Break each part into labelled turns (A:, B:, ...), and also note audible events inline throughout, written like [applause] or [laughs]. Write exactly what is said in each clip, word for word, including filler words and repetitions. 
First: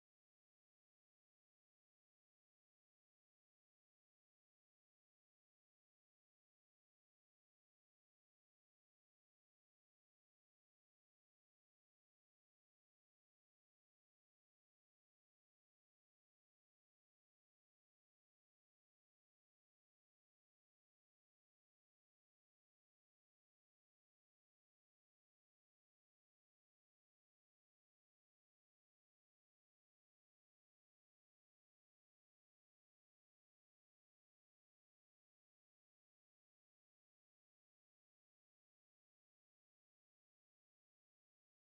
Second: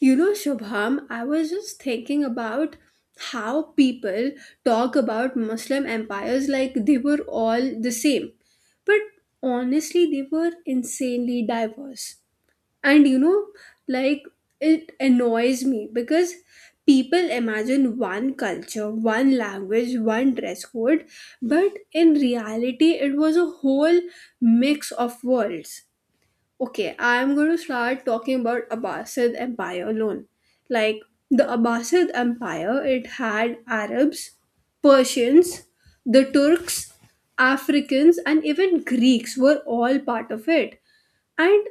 A: You know, Shubham, I was just thinking about how people talk about Muslim empires like they were all the same. But honestly, they were insanely diverse. And you know, like it annoys me because people imagine one culture, one language, one dress code, but in reality, it was a whole mix of worlds. Okay, I'm going to start talking about Abbasid Empire alone. Like the Abbasid Empire, it had Arabs, Persians, the Turks, Africans, and even Greeks were all part of it. And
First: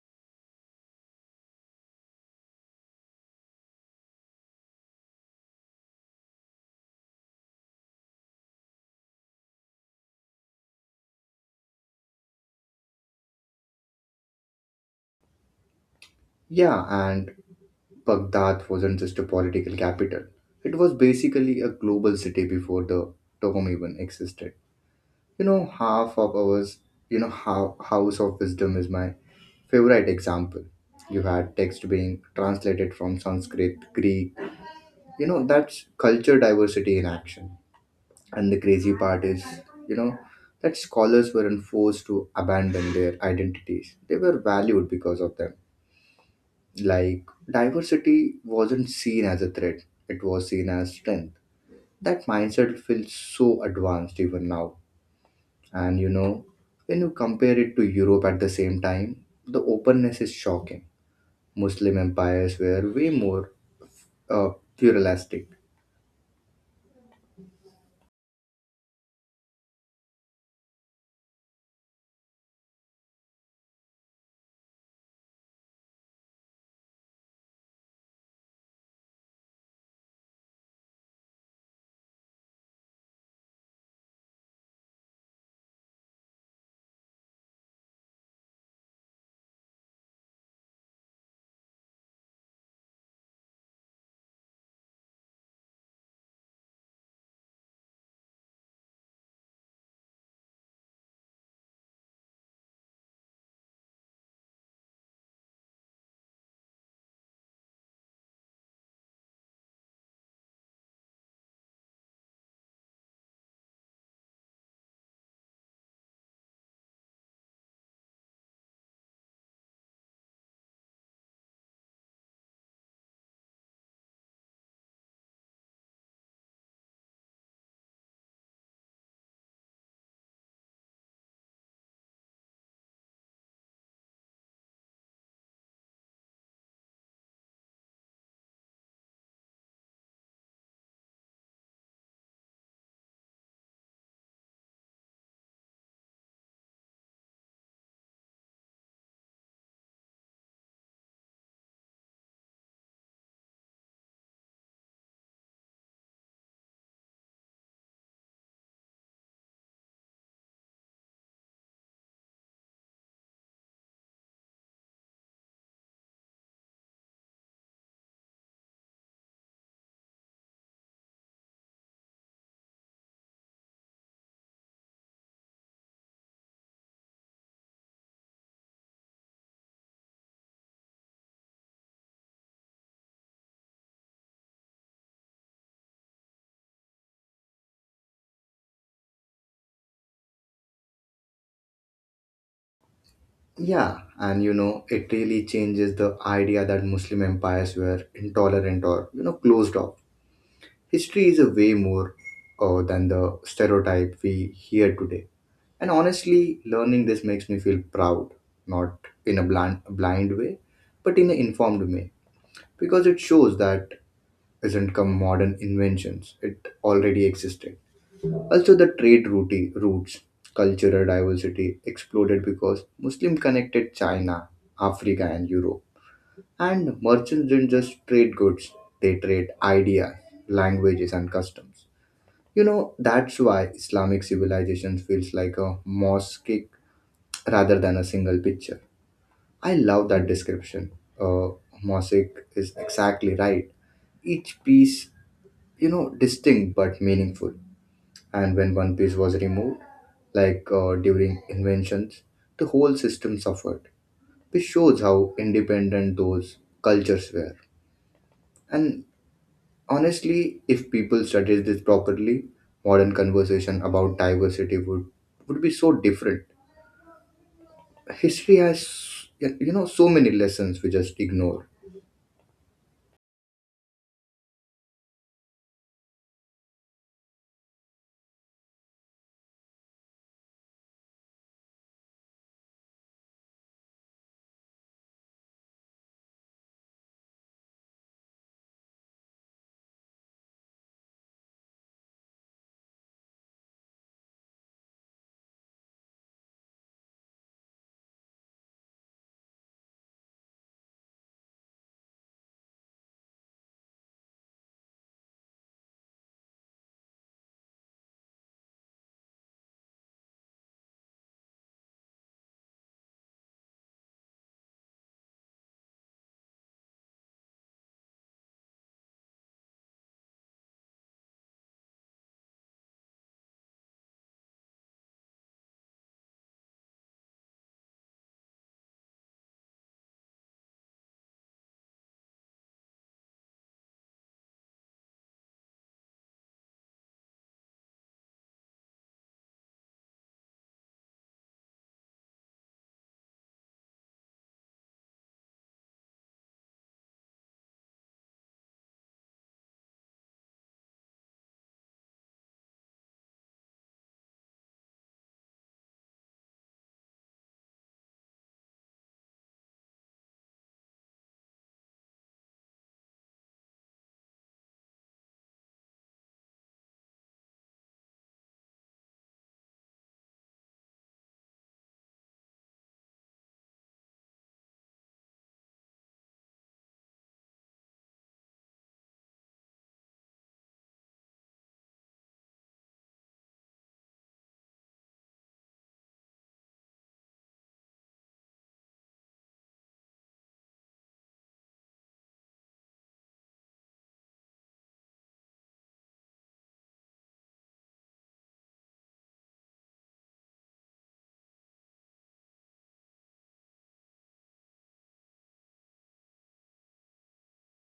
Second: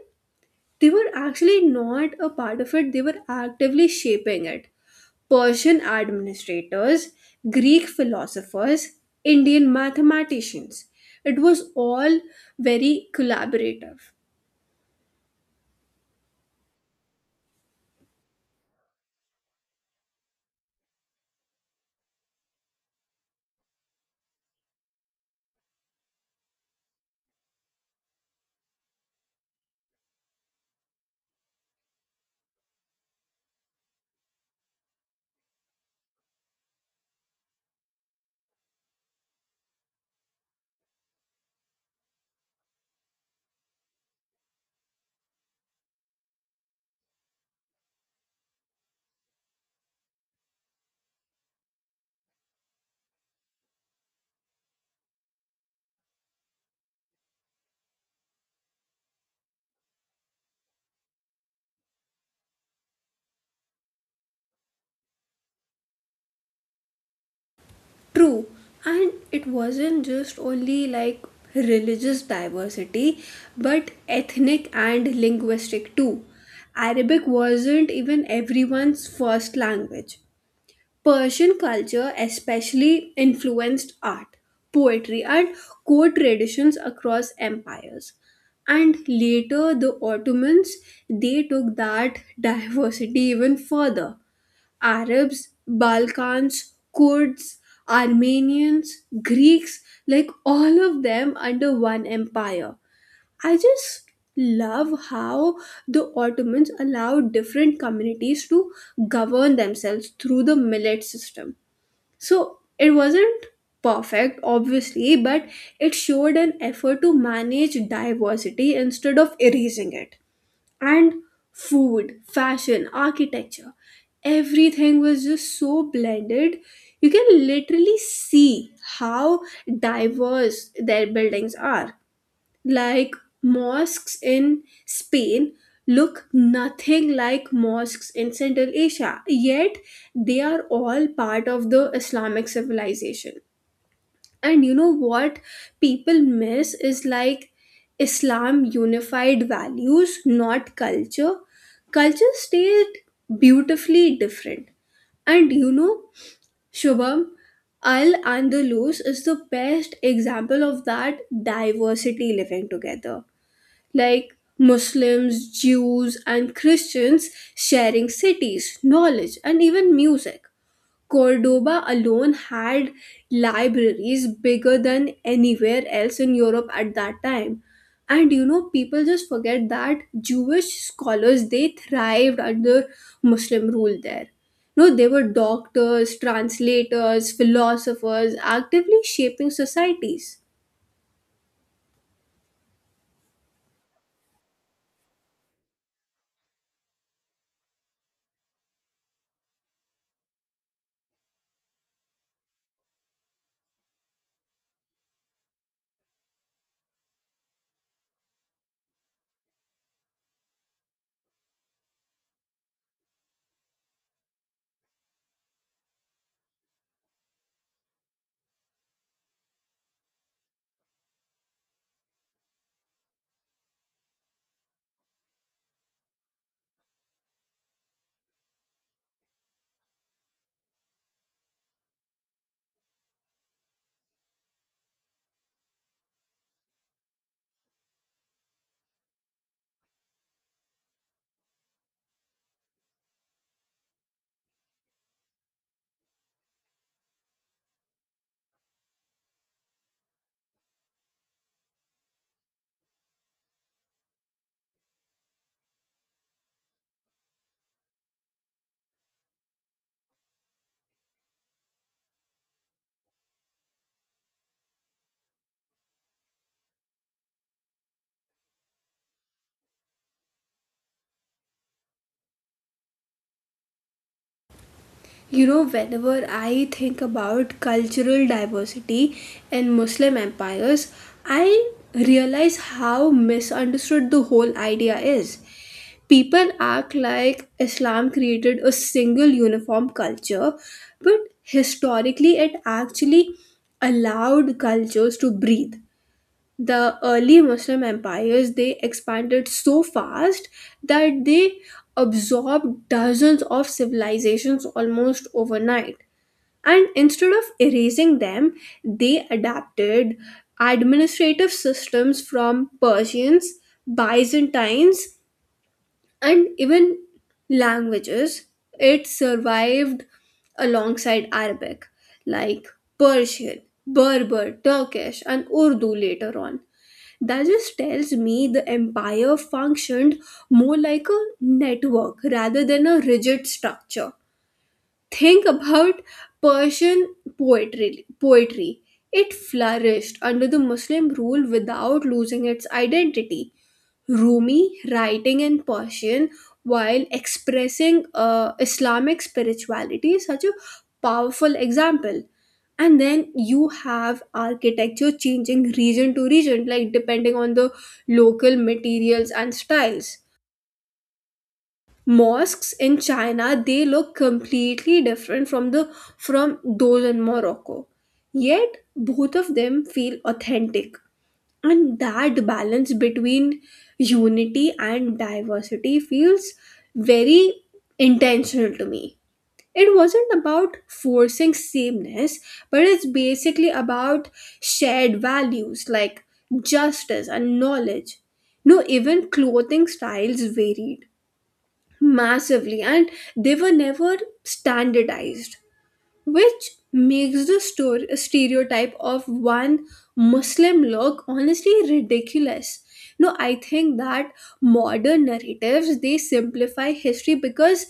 A: they were actually not a part of it, they were actively shaping it. Persian administrators, Greek philosophers, Indian mathematicians. It was all very collaborative.
B: Yeah, and Baghdad wasn't just a political capital. It was basically a global city before the term even existed. You know, half of ours, you know, how House of Wisdom is my favorite example. You had text being translated from Sanskrit, Greek. You know, that's culture diversity in action. And the crazy part is, you know, that scholars weren't forced to abandon their identities. They were valued because of them. Like, diversity wasn't seen as a threat, it was seen as strength. That mindset feels so advanced even now. And you know, when you compare it to Europe at the same time, the openness is shocking. Muslim empires were way more uh, pluralistic.
A: True, and it wasn't just only like religious diversity, but ethnic and linguistic too. Arabic wasn't even everyone's first language. Persian culture especially influenced art, poetry, and court traditions across empires. And later, the Ottomans they took that [laughs] diversity even further: Arabs, Balkans, Kurds, Armenians, Greeks, like all of them under one empire. I just love how the Ottomans allowed different communities to govern themselves through the millet system. So it wasn't perfect, obviously, but it showed an effort to manage diversity instead of erasing it. And food, fashion, architecture, everything was just so blended. You can literally see how diverse their buildings are. Like mosques in Spain look nothing like mosques in Central Asia, yet they are all part of the Islamic civilization. And you know what people miss is, like, Islam unified values, not culture. Culture stayed beautifully different. And you know, Shubham, Al Andalus is the best example of that diversity living together. Like Muslims, Jews, and Christians sharing cities, knowledge, and even music. Cordoba alone had libraries bigger than anywhere else in Europe at that time. And you know, people just forget that Jewish scholars they thrived under Muslim rule there. No, they were doctors, translators, philosophers, actively shaping societies.
B: Yeah, and you know, it really changes the idea that Muslim empires were intolerant or, you know, closed off. History is a way more uh, than the stereotype we hear today. And honestly, learning this makes me feel proud, not in a blind, blind way, but in an informed way, because it shows that isn't come modern inventions, it already existed. Also, the trade route, routes, cultural diversity exploded because Muslim connected China, Africa, and Europe. And merchants didn't just trade goods, they trade ideas, languages, and customs. You know, that's why Islamic civilization feels like a mosaic rather than a single picture. I love that description. Uh, Mosaic is exactly right. Each piece, you know, distinct but meaningful. And when one piece was removed, like uh, during inventions, the whole system suffered, which shows how independent those cultures were. And honestly, if people studied this properly, modern conversation about diversity would, would be so different. History has, you know, so many lessons we just ignore.
A: You know, whenever I think about cultural diversity in Muslim empires, I realize how misunderstood the whole idea is. People act like Islam created a single uniform culture, but historically it actually allowed cultures to breathe. The early Muslim empires they expanded so fast that they absorbed dozens of civilizations almost overnight. And instead of erasing them, they adapted administrative systems from Persians, Byzantines, and even languages it survived alongside Arabic, like Persian, Berber, Turkish, and Urdu later on. That just tells me the empire functioned more like a network rather than a rigid structure. Think about Persian poetry poetry. It flourished under the Muslim rule without losing its identity. Rumi writing in Persian while expressing uh, Islamic spirituality is such a powerful example. And then you have architecture changing region to region, like depending on the local materials and styles. Mosques in China they look completely different from the from those in Morocco. Yet both of them feel authentic, and that balance between unity and diversity feels very intentional to me. It wasn't about forcing sameness, but it's basically about shared values like justice and knowledge. No, even clothing styles varied massively, and they were never standardized, which makes the store stereotype of one Muslim look honestly ridiculous. No, I think that modern narratives they simplify history because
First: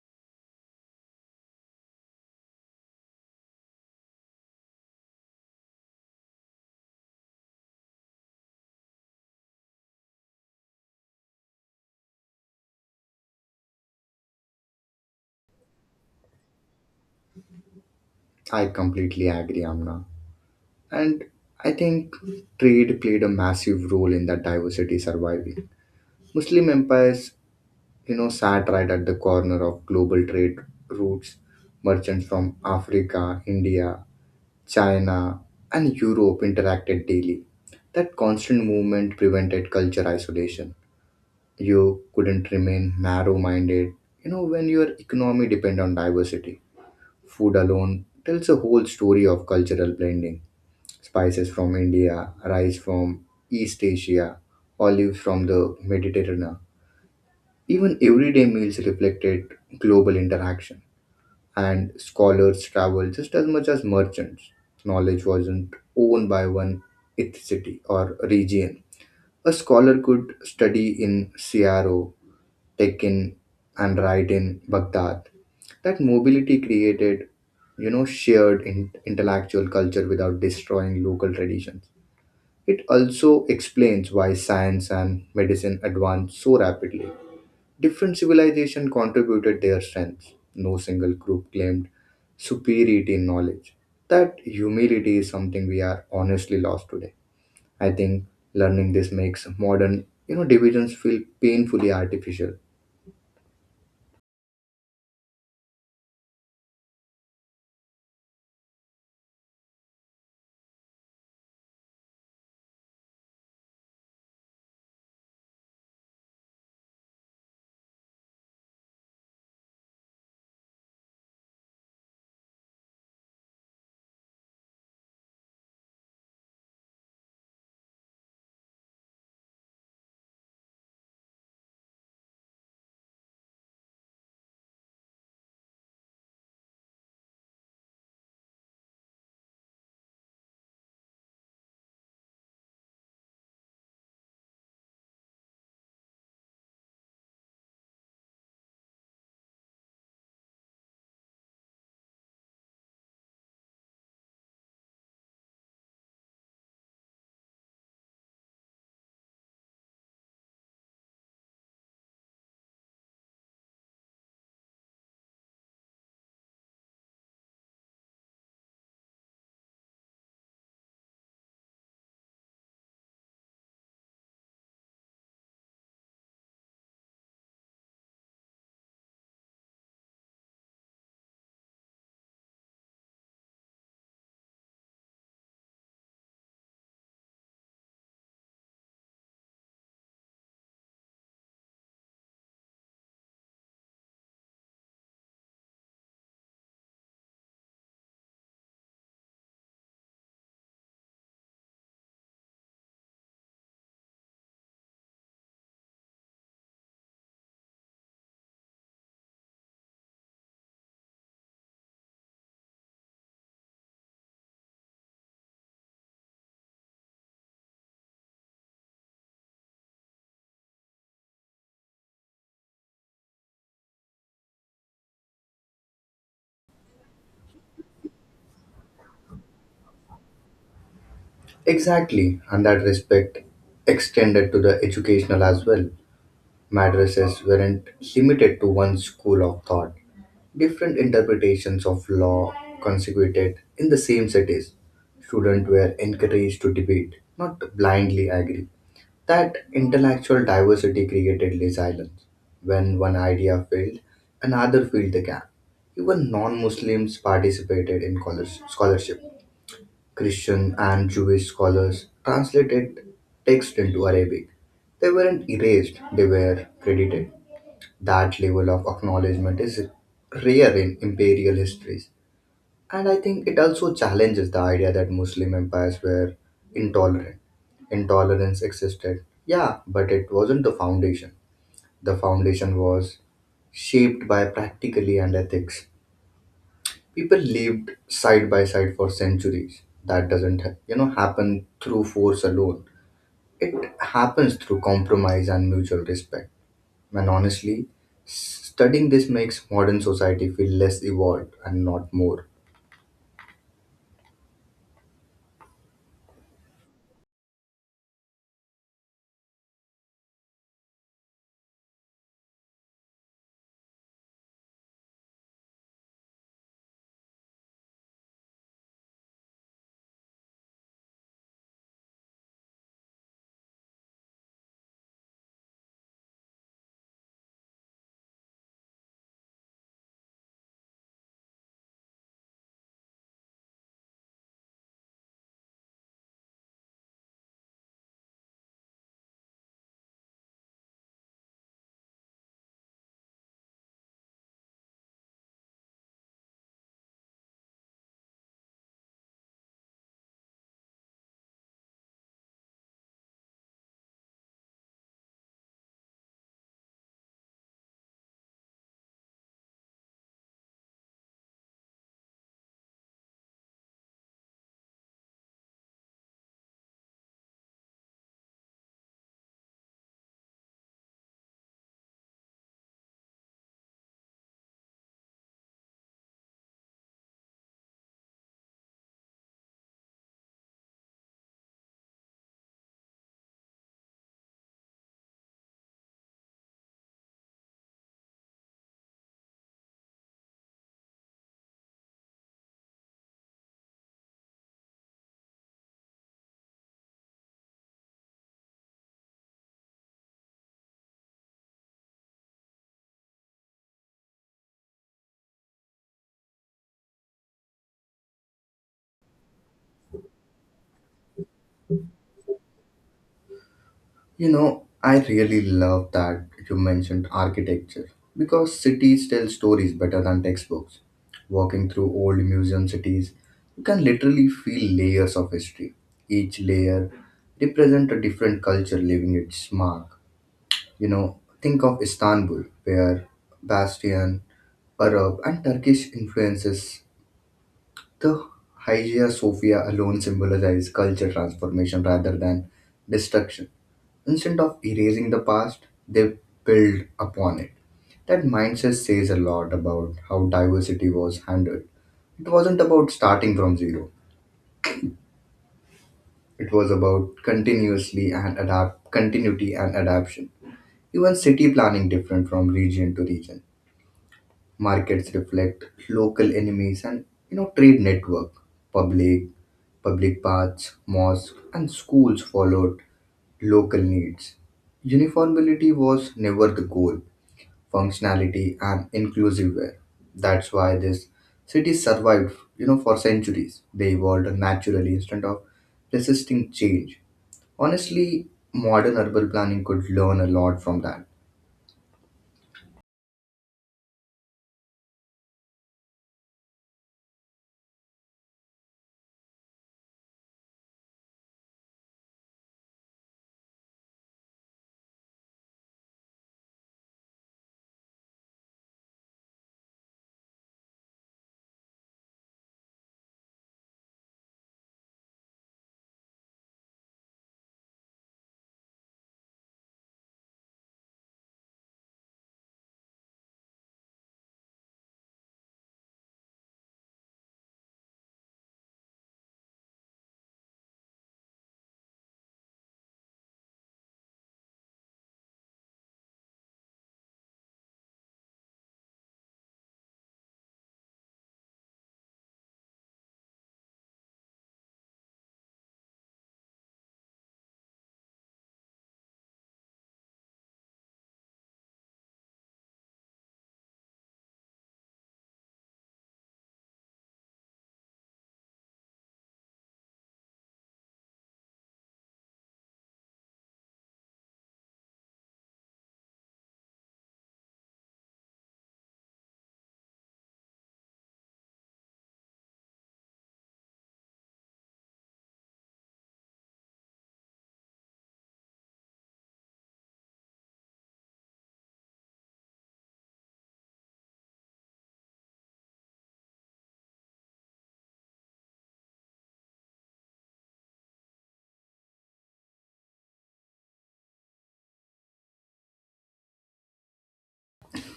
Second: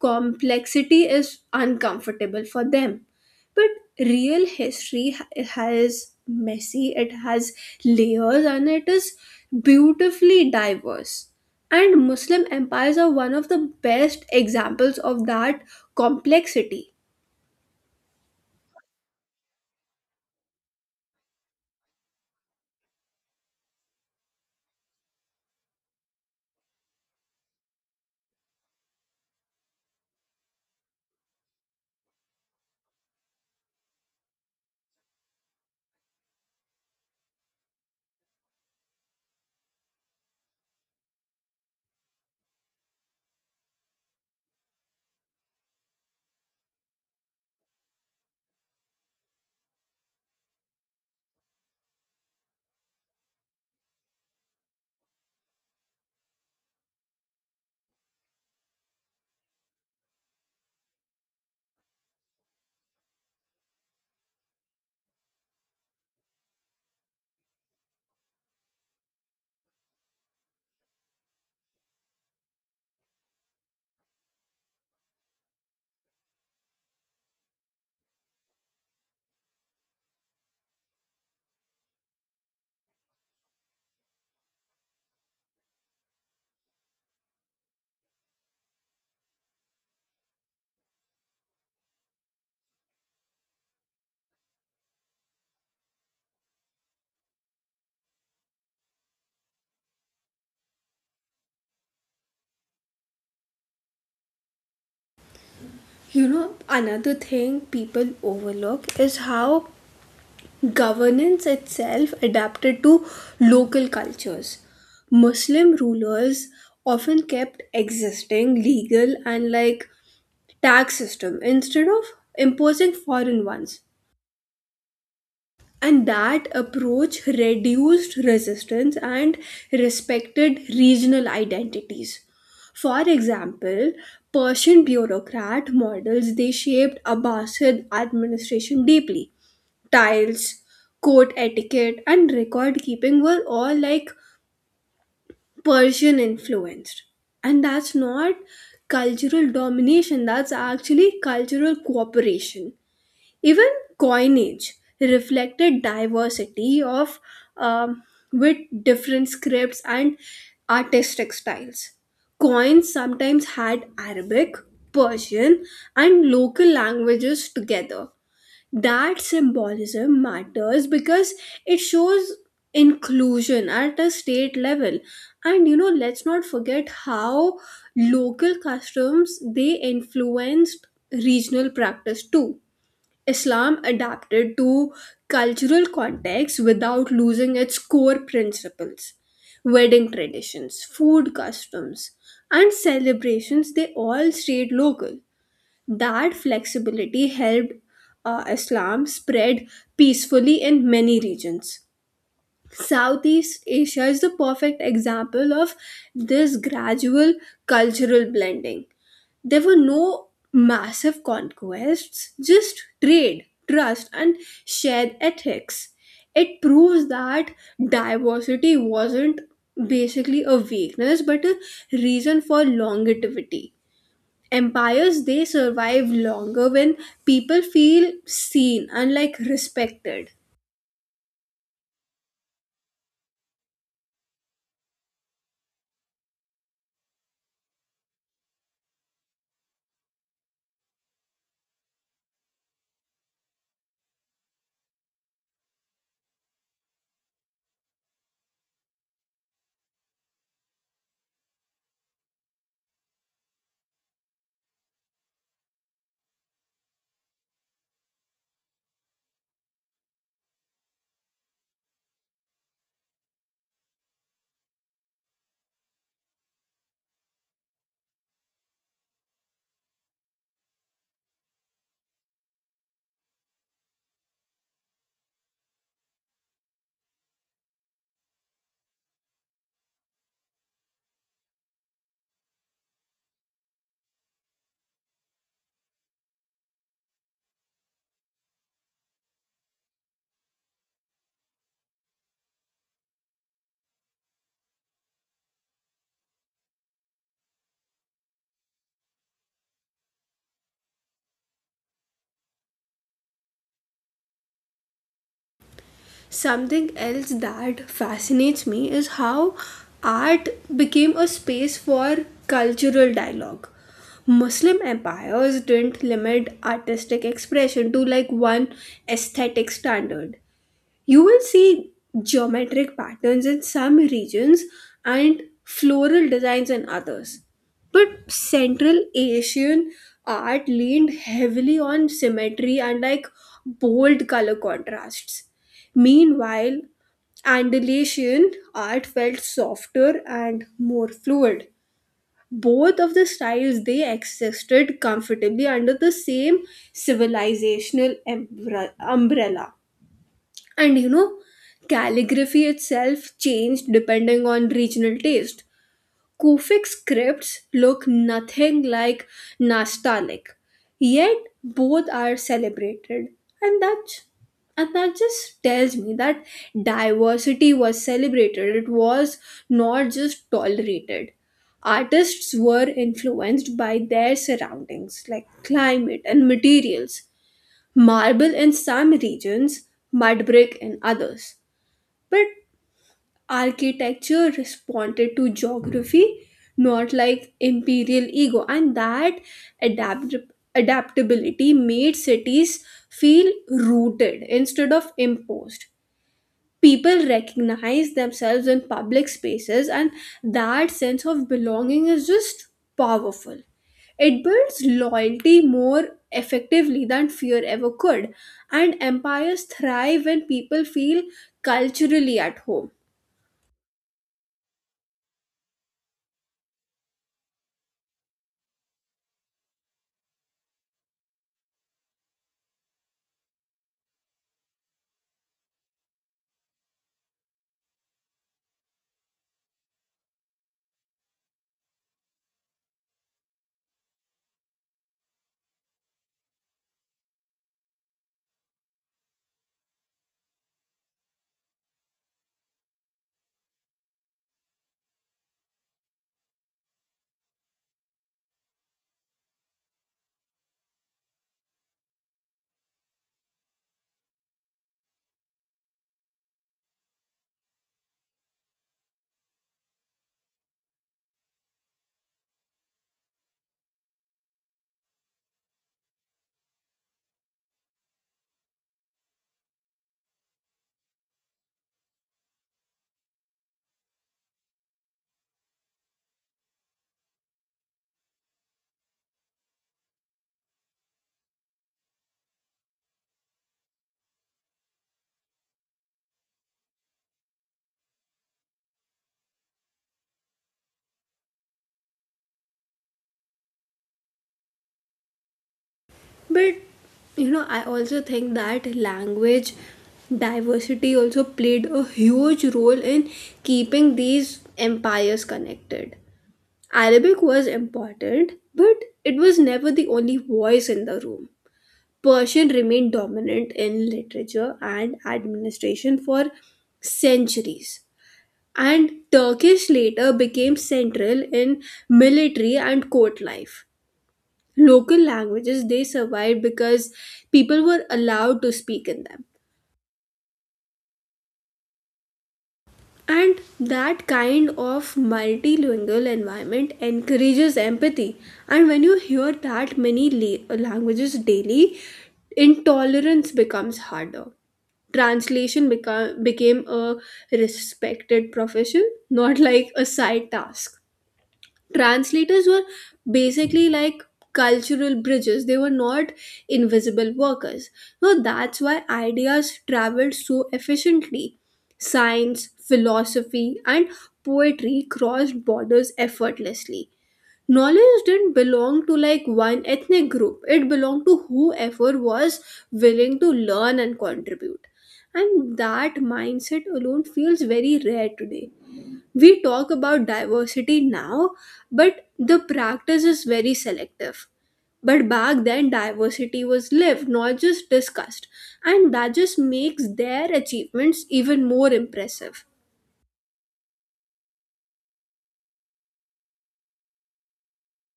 A: complexity is uncomfortable for them. But real history ha- has messy, it has layers, and it is beautifully diverse. And Muslim empires are one of the best examples of that complexity.
B: I completely agree, Amna. And I think trade played a massive role in that diversity surviving. Muslim empires, you know, sat right at the corner of global trade routes. Merchants from Africa, India, China, and Europe interacted daily. That constant movement prevented culture isolation. You couldn't remain narrow minded, you know, when your economy depends on diversity. Food alone tells a whole story of cultural blending. Spices from India, rice from East Asia, olives from the Mediterranean. Even everyday meals reflected global interaction, and scholars traveled just as much as merchants. Knowledge wasn't owned by one ethnicity or region. A scholar could study in Siaro, Tekin, and write in Baghdad. That mobility created, you know, shared in- intellectual culture without destroying local traditions. It also explains why science and medicine advanced so rapidly. Different civilizations contributed their strengths. No single group claimed superiority in knowledge. That humility is something we are honestly lost today. I think learning this makes modern, you know, divisions feel painfully artificial.
A: You know, another thing people overlook is how governance itself adapted to local cultures. Muslim rulers often kept existing legal and, like, tax system instead of imposing foreign ones, and that approach reduced resistance and respected regional identities. For example, Persian bureaucrat models they shaped Abbasid administration deeply. Tiles, court etiquette, and record keeping were all, like, Persian influenced, and that's not cultural domination, that's actually cultural cooperation. Even coinage reflected diversity of, um, with different scripts and artistic styles. Coins sometimes had Arabic, Persian, and local languages together. That symbolism matters because it shows inclusion at a state level. And you know, let's not forget how local customs they influenced regional practice too. Islam adapted to cultural contexts without losing its core principles. Wedding traditions, food customs, and celebrations, they all stayed local. That flexibility helped uh, Islam spread peacefully in many regions. Southeast Asia is the perfect example of this gradual cultural blending. There were no massive conquests, just trade, trust, and shared ethics. It proves that diversity wasn't basically a weakness, but a reason for longevity. Empires they survive longer when people feel seen and, like, respected.
B: Exactly, and that respect extended to the educational as well. Madrasas weren't limited to one school of thought. Different interpretations of law consequted in the same cities. Students were encouraged to debate, not blindly agree. That intellectual diversity created resilience. When one idea failed, another filled the gap. Even non Muslims participated in college- scholarship. Christian and Jewish scholars translated text into Arabic. They weren't erased, they were credited. That level of acknowledgement is rare in imperial histories, and I think it also challenges the idea that Muslim empires were intolerant. Intolerance existed, yeah, but it wasn't the foundation. The foundation was shaped by practically and ethics. People lived side by side for centuries. That doesn't, you know, happen through force alone. It happens through compromise and mutual respect and honestly, studying this makes modern society feel less evolved and not more.
A: Something else that fascinates me is how art became a space for cultural dialogue. Muslim empires didn't limit artistic expression to, like, one aesthetic standard. You will see geometric patterns in some regions and floral designs in others. But Central Asian art leaned heavily on symmetry and, like, bold color contrasts. Meanwhile, Andalusian art felt softer and more fluid. Both of the styles they existed comfortably under the same civilizational embra- umbrella. And you know, calligraphy itself changed depending on regional taste. Kufic scripts look nothing like Nastaliq, yet both are celebrated. And that, and that just tells me that diversity was celebrated, it was not just tolerated. Artists were influenced by their surroundings, like climate and materials: marble in some regions, mud brick in others. But architecture responded to geography, not, like, imperial ego, and that adapt- adaptability made cities feel rooted instead of imposed. People recognize themselves in public spaces, and that sense of belonging is just powerful. It builds loyalty more effectively than fear ever could, and empires thrive when people feel culturally at home.
B: You know, I really love that you mentioned architecture because cities tell stories better than textbooks. Walking through old museum cities, you can literally feel layers of history. Each layer represents a different culture leaving its mark. You know, think of Istanbul, where Bastion, Arab, and Turkish influences. The Hagia Sophia alone symbolizes culture transformation rather than destruction. Instead of erasing the past, they build upon it. That mindset says a lot about how diversity was handled. It wasn't about starting from zero. It was about continuously and adapt continuity and adaptation. Even city planning different from region to region. Markets reflect local enemies and you know trade network. Public Public paths, mosques, and schools followed local needs. Uniformity was never the goal, functionality and inclusive were. That's why this city survived, you know, for centuries. They evolved naturally instead of resisting change. Honestly, modern urban planning could learn a lot from that.
A: But you know, I also think that language diversity also played a huge role in keeping these empires connected. Arabic was important, but it was never the only voice in the room. Persian remained dominant in literature and administration for centuries, and Turkish later became central in military and court life. Local languages they survived because people were allowed to speak in them. And that kind of multilingual environment encourages empathy. And when you hear that many la- languages daily, intolerance becomes harder. Translation beca- became a respected profession, not, like, a side task. Translators were basically like cultural bridges, they were not invisible workers. So that's why ideas traveled so efficiently. Science, philosophy, and poetry crossed borders effortlessly. Knowledge didn't belong to, like, one ethnic group, it belonged to whoever was willing to learn and contribute. And that mindset alone feels very rare today. We talk about diversity now, but the practice is very selective. But back then, diversity was lived, not just discussed, and that just makes their achievements even more impressive.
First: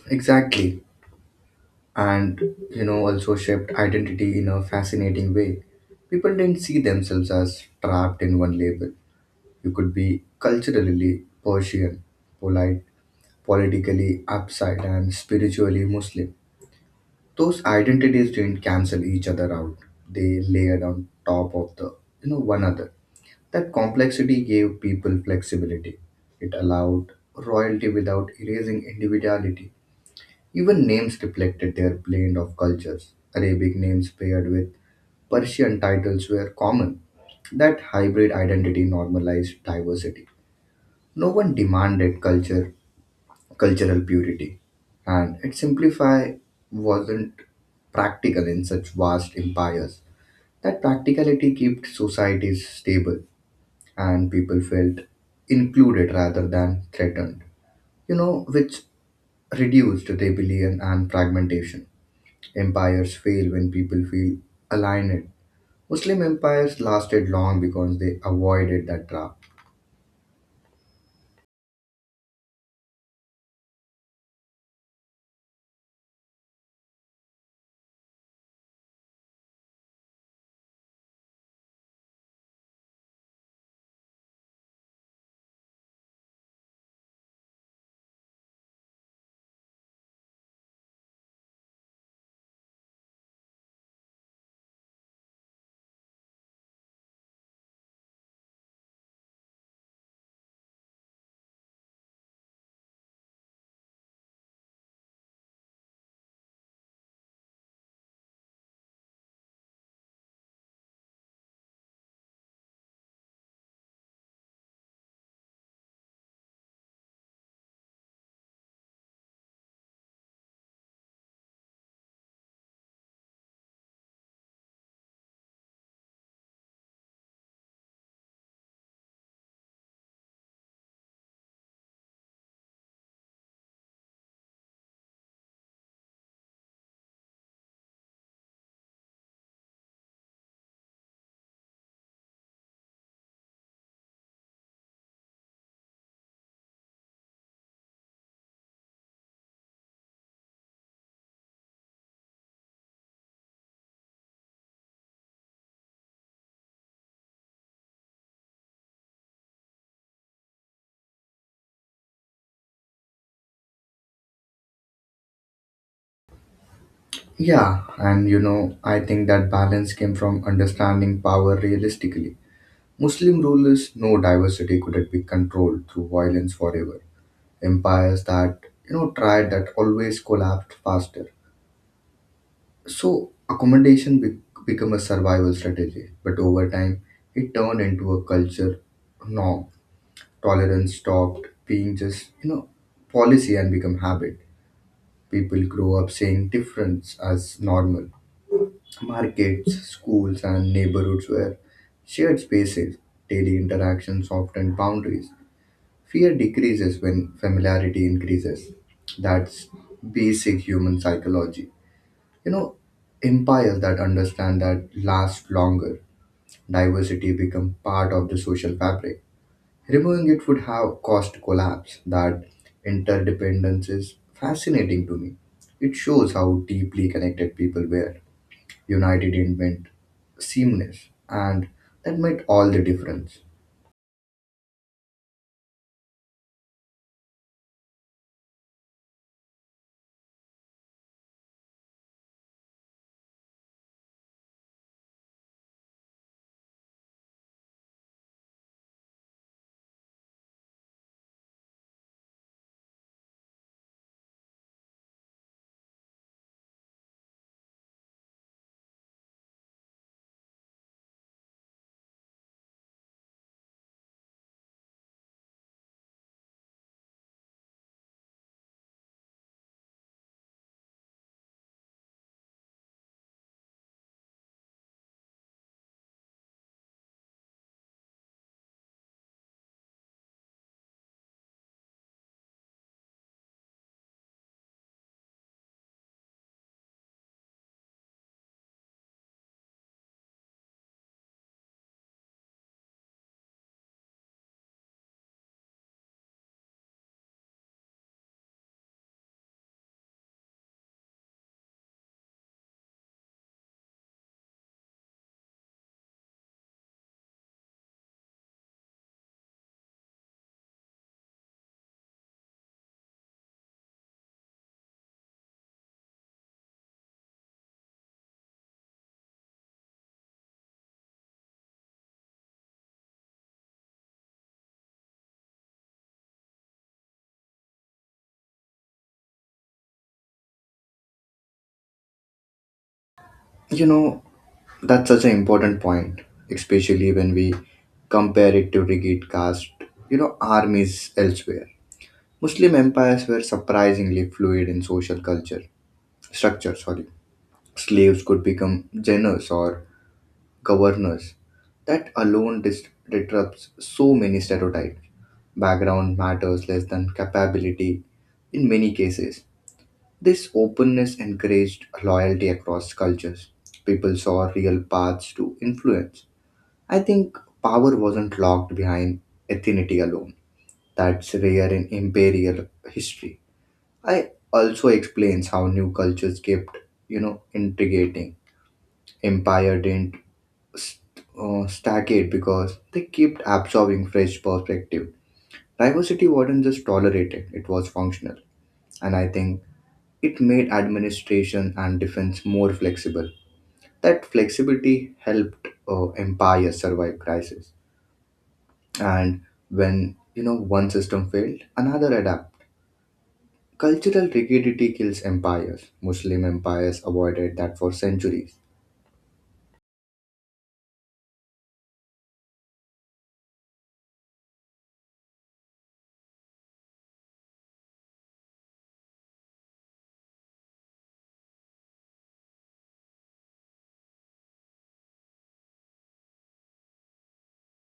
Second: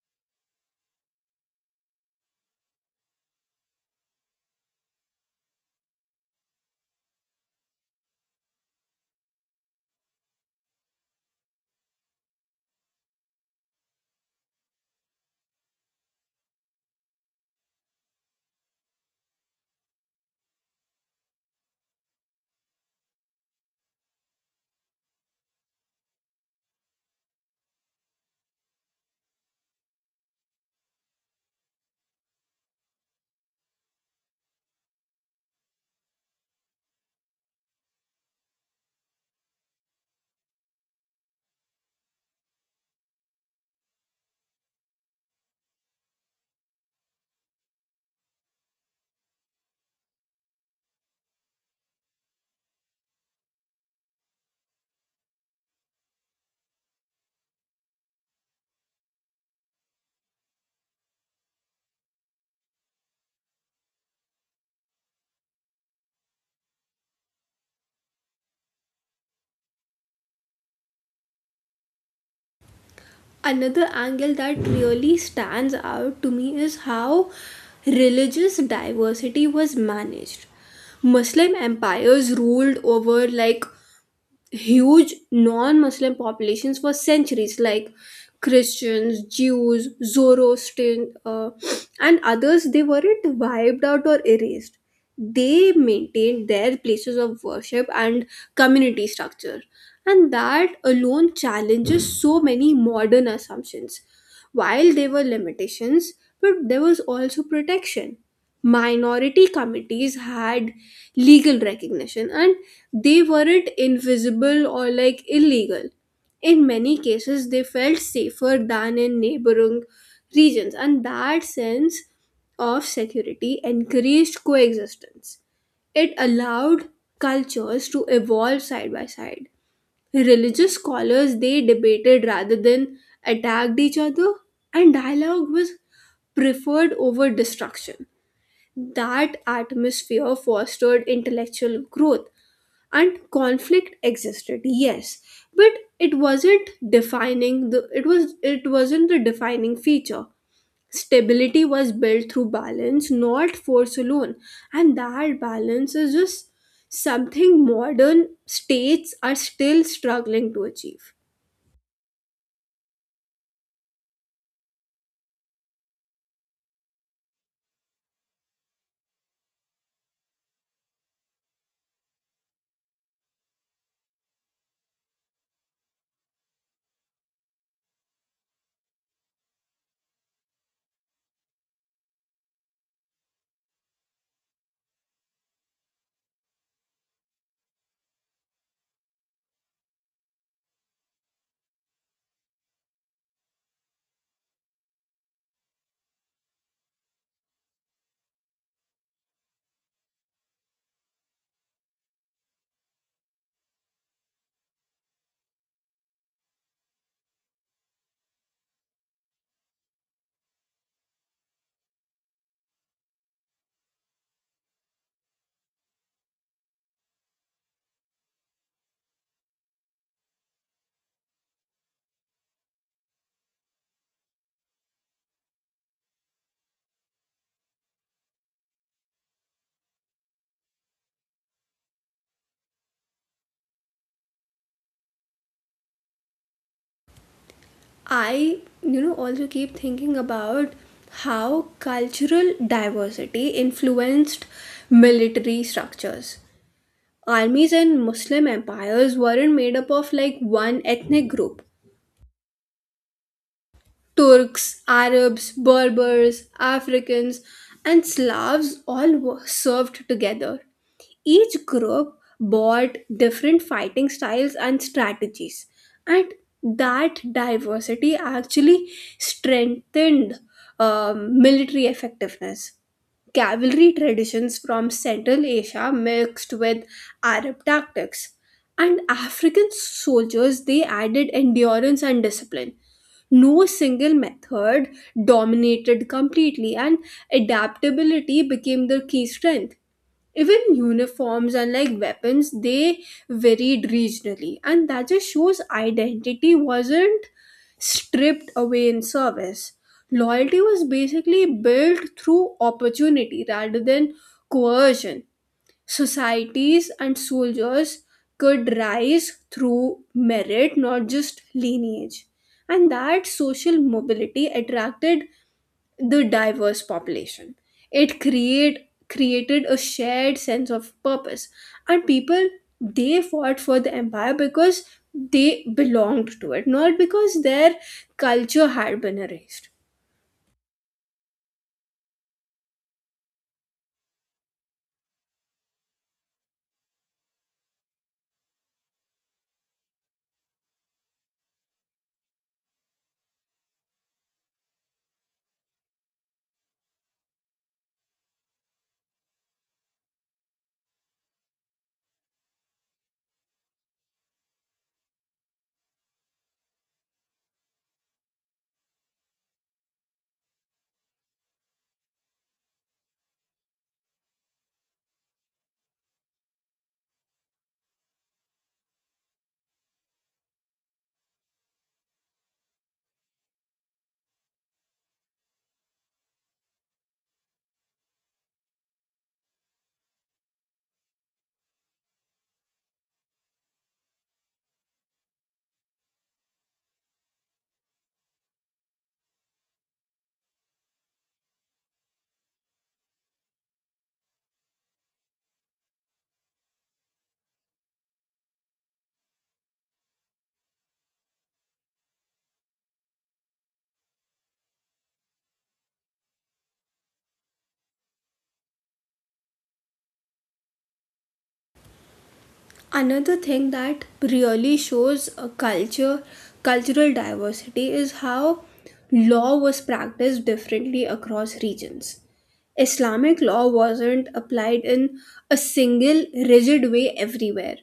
B: Exactly. And you know also shaped identity in a fascinating way. People didn't see themselves as trapped in one label. You could be culturally Persian, polite, politically upside, and spiritually Muslim. Those identities didn't cancel each other out. They layered on top of the you know one another. That complexity gave people flexibility. It allowed royalty without erasing individuality. Even names reflected their blend of cultures. Arabic names paired with Persian titles were common. That hybrid identity normalized diversity. No one demanded culture, cultural purity, and it simplify wasn't practical in such vast empires. That practicality kept societies stable, and people felt included rather than threatened. You know, which reduced rebellion and fragmentation. Empires fail when people feel aligned. Muslim empires lasted long because they avoided that trap.
A: Another angle that really stands out to me is how religious diversity was managed. Muslim empires ruled over, like, huge non-muslim populations for centuries. Like Christians, Jews, Zoroastrian, uh, and others, they weren't wiped out or erased. They maintained their places of worship and community structure, and that alone challenges so many modern assumptions. While there were limitations, but there was also protection. Minority committees had legal recognition, and they weren't invisible or, like, illegal. In many cases, they felt safer than in neighboring regions, and that sense of security encouraged coexistence. It allowed cultures to evolve side by side. Religious scholars they debated rather than attacked each other, and dialogue was preferred over destruction. That atmosphere fostered intellectual growth, and conflict existed, yes, but it wasn't defining the it was it wasn't the defining feature. Stability was built through balance, not force alone, and that balance is just something modern states are still struggling to achieve.
B: Yeah, and you know, I think that balance came from understanding power realistically. Muslim rulers know diversity couldn't be controlled through violence forever. Empires that, you know, tried that always collapsed faster. So, accommodation be- became a survival strategy, but over time, it turned into a culture norm. Tolerance stopped being just, you know, policy and become habit. People grow up seeing difference as normal. Markets, schools, and neighborhoods were shared spaces. Daily interactions often boundaries. Fear decreases when familiarity increases. That's basic human psychology, you know. Empires that understand that last longer. Diversity become part of the social fabric. Removing it would have caused collapse. That interdependence is fascinating to me. It shows how deeply connected people were. United in invent seamless, and that made all the difference.
A: I, you know, also keep thinking about how cultural diversity influenced military structures. Armies and Muslim empires weren't made up of, like, one ethnic group. Turks, Arabs, Berbers, Africans, and Slavs all wo- served together. Each group brought different fighting styles and strategies, and that diversity actually strengthened um, military effectiveness. Cavalry traditions from Central Asia mixed with Arab tactics, and African soldiers they added endurance and discipline. No single method dominated completely, and adaptability became their key strength. Even uniforms and, like, weapons, they varied regionally, and that just shows identity wasn't stripped away in service. Loyalty was basically built through opportunity rather than coercion. Societies and soldiers could rise through merit, not just lineage. And that social mobility attracted the diverse population. It create created a shared sense of purpose, and people they fought for the empire because they belonged to it, not because their culture had been erased.
B: You know, that's such an important point, especially when we compare it to rigid caste, you know, armies elsewhere. Muslim empires were surprisingly fluid in social culture structure, sorry. Slaves could become generals or governors. That alone dis- disrupts so many stereotypes. Background matters less than capability in many cases. This openness encouraged loyalty across cultures. People saw real paths to influence. I think power wasn't locked behind ethnicity alone. That's rare in imperial history. I also explains how new cultures kept, you know, integrating. Empire didn't st- uh, stagnate because they kept absorbing fresh perspective. Diversity wasn't just tolerated, it was functional. And I think it made administration and defense more flexible. That flexibility helped uh, empires survive crisis. And when you know one system failed, another adapted. Cultural rigidity kills empires. Muslim empires avoided that for centuries.
A: Another thing that really shows a culture cultural diversity is how law was practiced differently across regions. Islamic law wasn't applied in a single rigid way everywhere.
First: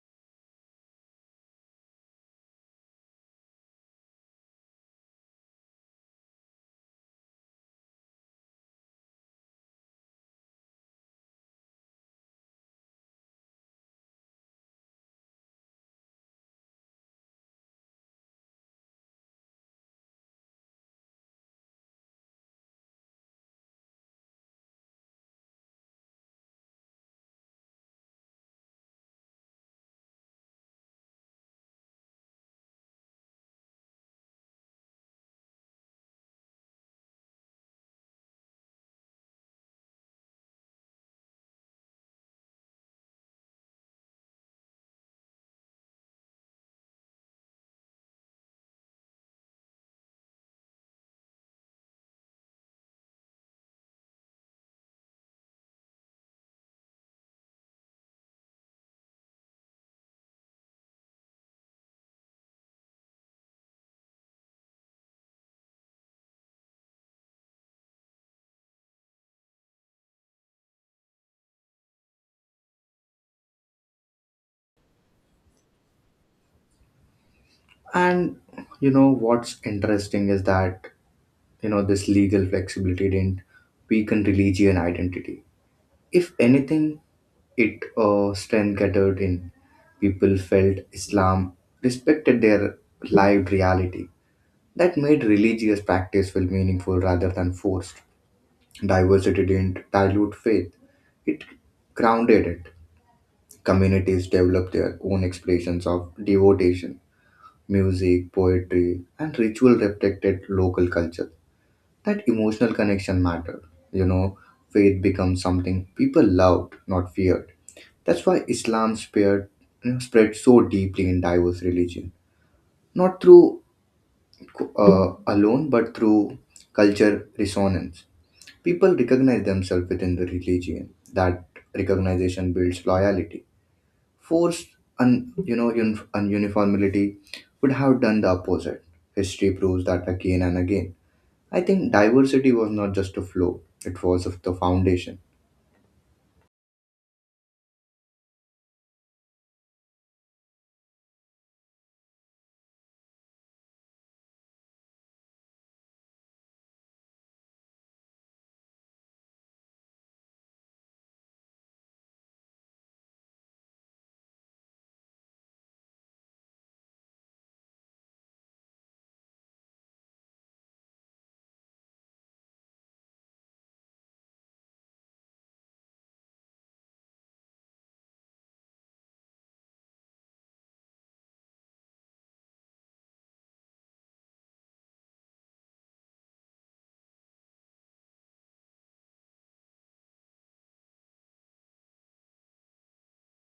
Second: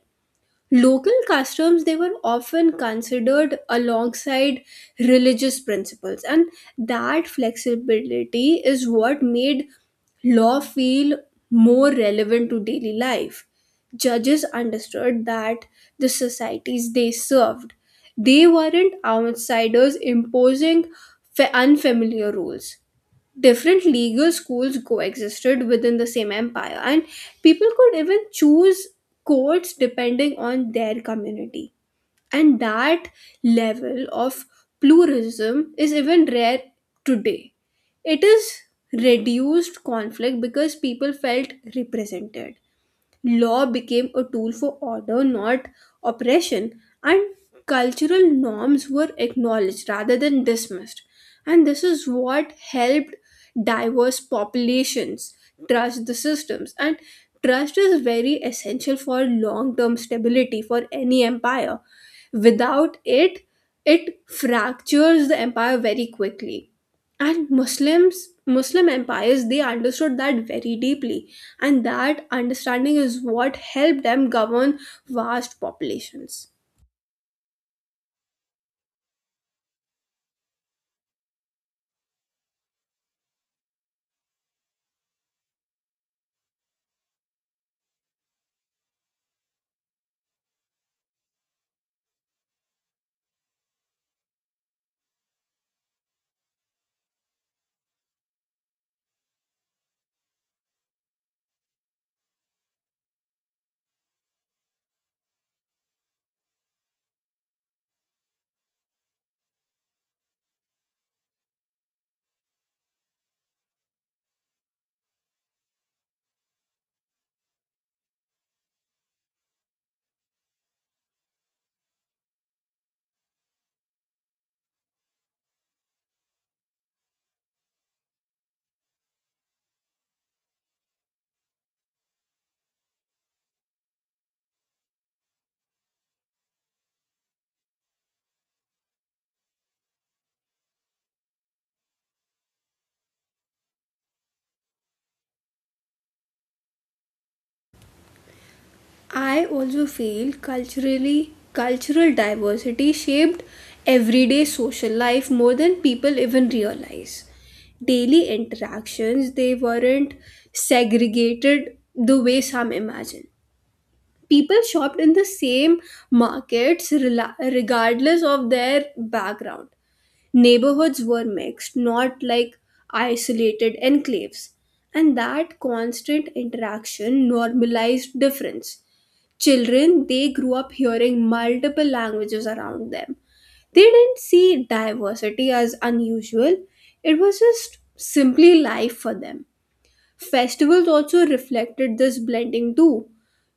A: Local customs they were often considered alongside religious principles, and that flexibility is what made law feel more relevant to daily life. Judges understood that the societies they served, they weren't outsiders imposing fa- unfamiliar rules. Different legal schools coexisted within the same empire, and people could even choose courts depending on their community. And that level of pluralism is even rare today. It is reduced conflict because people felt represented. Law became a tool for order, not oppression, and cultural norms were acknowledged rather than dismissed. And this is what helped diverse populations trust the systems. And trust is very essential for long term stability for any empire. Without it, it fractures the empire very quickly. And muslims muslim empires they understood that very deeply, and that understanding is what helped them govern vast populations.
B: And you know what's interesting is that you know this legal flexibility didn't weaken religion identity. If anything, it uh, strengthened in. People felt Islam respected their lived reality. That made religious practice feel meaningful rather than forced. Diversity didn't dilute faith, it grounded it. Communities developed their own expressions of devotion. Music, poetry, and ritual reflected local culture. That emotional connection mattered. You know, faith becomes something people loved, not feared. That's why Islam spared, you know, spread so deeply in diverse religion, not through uh, alone, but through culture resonance. People recognize themselves within the religion. That recognition builds loyalty. Forced, un, you know, un, Ununiformity would have done the opposite. History proves that again and again. I think diversity was not just a flow, it was of the foundation.
A: I also feel culturally cultural diversity shaped everyday social life more than people even realize. Daily interactions they weren't segregated the way some imagine. People shopped in the same markets rela- regardless of their background. Neighborhoods were mixed, not, like, isolated enclaves, and that constant interaction normalized difference. Children they grew up hearing multiple languages around them. They didn't see diversity as unusual, it was just simply life for them. Festivals also reflected this blending too.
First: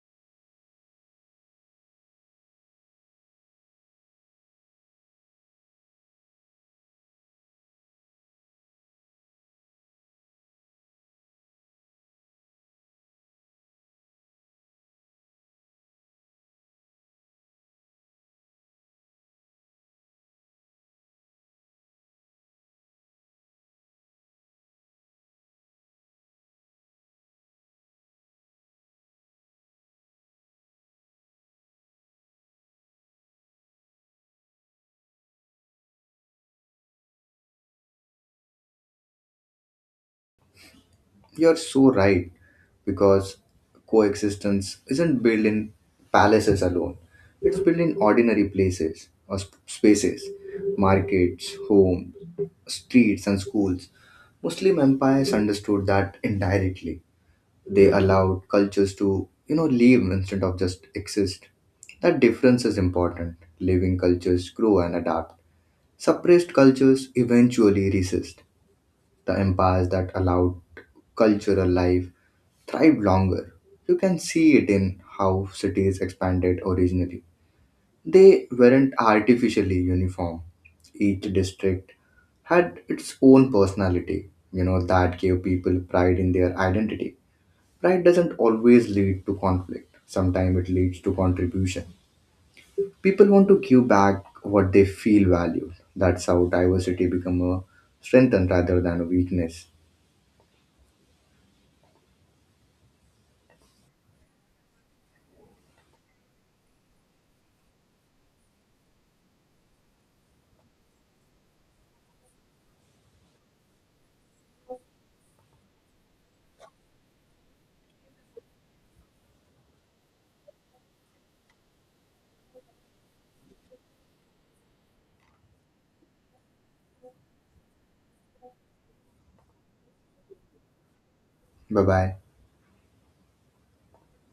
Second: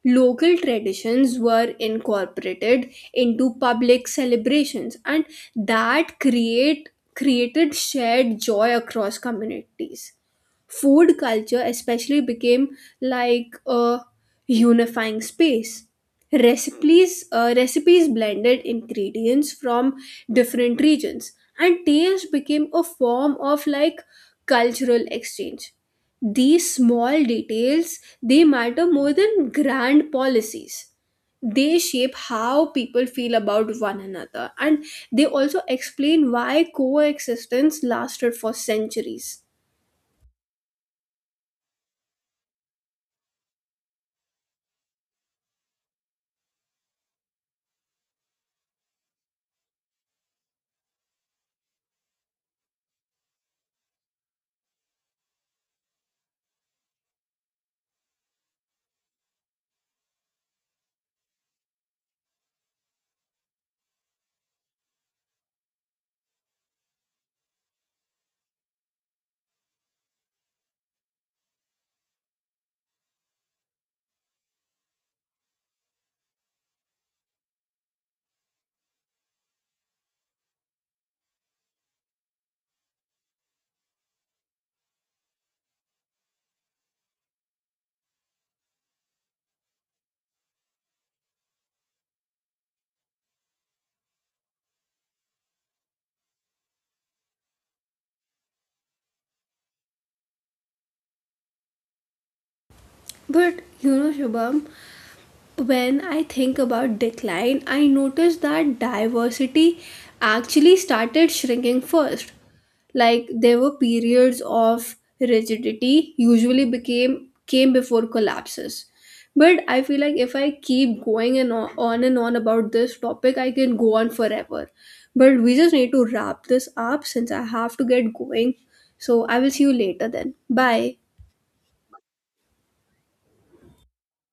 A: Local traditions were incorporated into public celebrations, and that create created shared joy across communities. Food culture especially became like a unifying space. Recipes uh, recipes blended ingredients from different regions, and taste became a form of, like, cultural exchange. These small details they matter more than grand policies. They shape how people feel about one another, and they also explain why coexistence lasted for centuries.
B: You're so right, because coexistence isn't built in palaces alone, it's built in ordinary places or sp- spaces, markets, homes, streets, and schools. Muslim empires understood that indirectly. They allowed cultures to, you know, live instead of just exist. That difference is important. Living cultures grow and adapt. Suppressed cultures eventually resist. The empires that allowed cultural life thrived longer. You can see it in how cities expanded originally. They weren't artificially uniform. Each district had its own personality, you know, that gave people pride in their identity. Pride doesn't always lead to conflict, sometimes it leads to contribution. People want to give back what they feel valued. That's how diversity become a strength and rather than a weakness.
A: But you know, Shubham, when I think about decline, I notice that diversity actually started shrinking first. Like there were periods of rigidity, usually became came before collapses. But I feel like if I keep going and on, on and on about this topic, I can go on forever. But we just need to wrap this up since I have to get going. So I will see you later then. Bye.
B: Bye bye.